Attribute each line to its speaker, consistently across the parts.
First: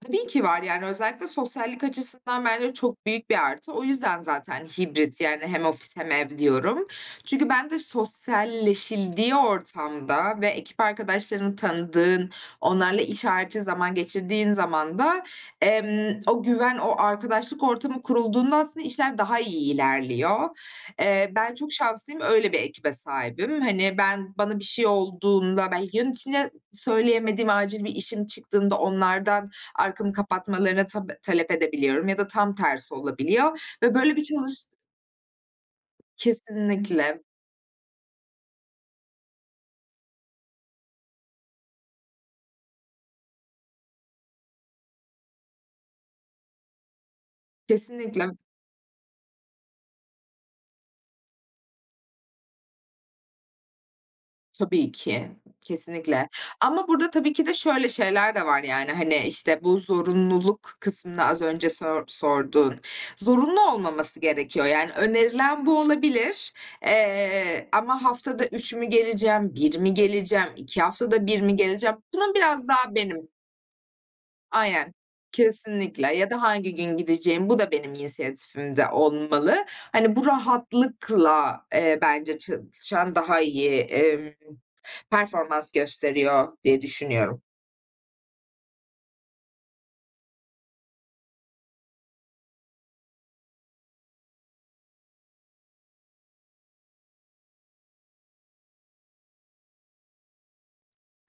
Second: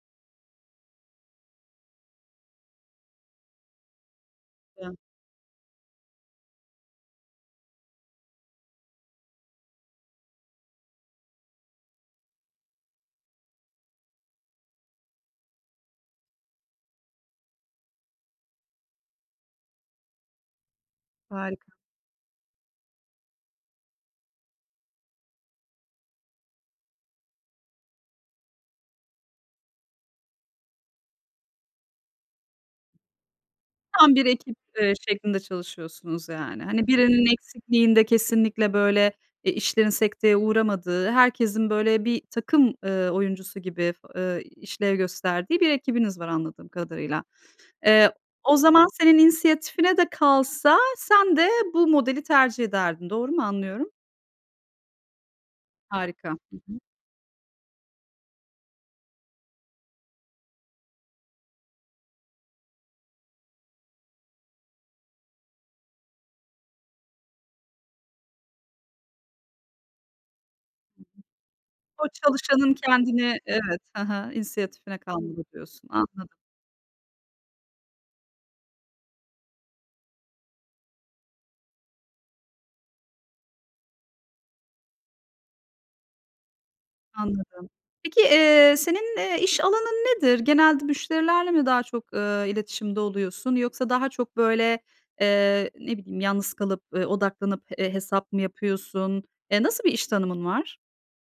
Speaker 1: Tabii ki var, yani, özellikle sosyallik açısından bence çok büyük bir artı. O yüzden, zaten,
Speaker 2: [unintelligible]
Speaker 1: hibrit, yani hem ofis, hem ev diyorum. Çünkü bende sosyalleşildiği ortamda ve ekip arkadaşlarını tanıdığın, onlarla iş harici zaman geçirdiğin zaman da, emm, o güven, o arkadaşlık ortamı kurulduğunda aslında, işler daha iyi ilerliyor. Eee, ben çok
Speaker 2: Harika.
Speaker 1: şanslıyım, öyle bir ekibe sahibim. Hani, ben bana bir şey olduğunda, belki yöneticine söyleyemediğim acil bir işim çıktığında, onlardan arkamı kapatmalarına tap talep edebiliyorum ya da tam tersi olabiliyor ve
Speaker 2: Tam
Speaker 1: böyle bir
Speaker 2: bir ekip,
Speaker 1: çalış
Speaker 2: eee, şeklinde çalışıyorsunuz yani. Hani,
Speaker 1: Kesinlikle.
Speaker 2: birinin eksikliğinde kesinlikle, böyle, e, işlerin sekteye uğramadığı, herkesin, böyle, bir takım, ııı, oyuncusu gibi, ııı, işlev gösterdiği bir ekibiniz var, anladığım kadarıyla. Eee,
Speaker 1: Kesinlikle.
Speaker 2: o zaman, senin inisiyatifine de kalsa sen de bu modeli tercih ederdin. Doğru mu anlıyorum?
Speaker 1: Tabii ki, kesinlikle
Speaker 2: Harika. Hı hı.
Speaker 1: ama burada tabii ki de şöyle şeyler de var, yani, hani, işte bu zorunluluk kısmını az önce sör sorduğun, zorunlu olmaması gerekiyor, yani önerilen bu olabilir, eee, ama haftada 3 mü geleceğim, 1 mi geleceğim, 2 haftada 1 mi geleceğim,
Speaker 2: O
Speaker 1: bunun biraz
Speaker 2: çalışanın
Speaker 1: daha benim
Speaker 2: kendini, evet, hı hı,
Speaker 1: Aynen,
Speaker 2: "İnisiyatifine kaldı." diyorsun.
Speaker 1: kesinlikle,
Speaker 2: Anladım.
Speaker 1: ya da hangi gün gideceğim, bu da benim inisiyatifimde olmalı. Hani, bu rahatlıkla, eee, bence çalışan daha iyi, emm, performans gösteriyor diye düşünüyorum.
Speaker 2: Anladım. Peki, eee, senin, eee, iş alanın nedir? Genelde müşterilerle mi daha çok, eee, iletişimde oluyorsun? Yoksa daha çok böyle, eee, ne bileyim, yalnız kalıp, ııı, odaklanıp, eee, hesap mı yapıyorsun? Eee, nasıl bir iş tanımın var?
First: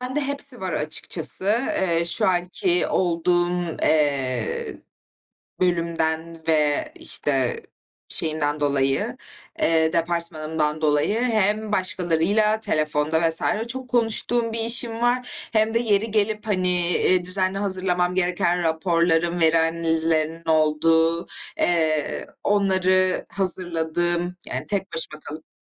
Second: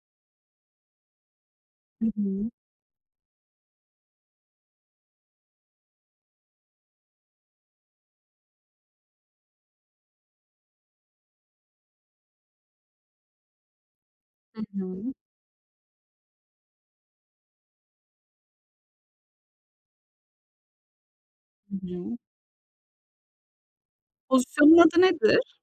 Speaker 1: Bende hepsi var açıkçası.
Speaker 2: Hı
Speaker 1: Eee, şu
Speaker 2: hı.
Speaker 1: anki olduğum, eee, bölümden ve işte şeyimden dolayı, eee, departmanımdan dolayı hem başkalarıyla telefonda vs. çok konuştuğum bir
Speaker 2: Hı
Speaker 1: işim
Speaker 2: hı.
Speaker 1: var, hem de yeri gelip, hani, eee, düzenli hazırlamam gereken raporlarım, veri analizlerinin olduğu,
Speaker 2: Hı hı.
Speaker 1: eee, onları hazırladığım, yani
Speaker 2: Pozisyonun
Speaker 1: tek
Speaker 2: adı
Speaker 1: başıma kalıp
Speaker 2: nedir?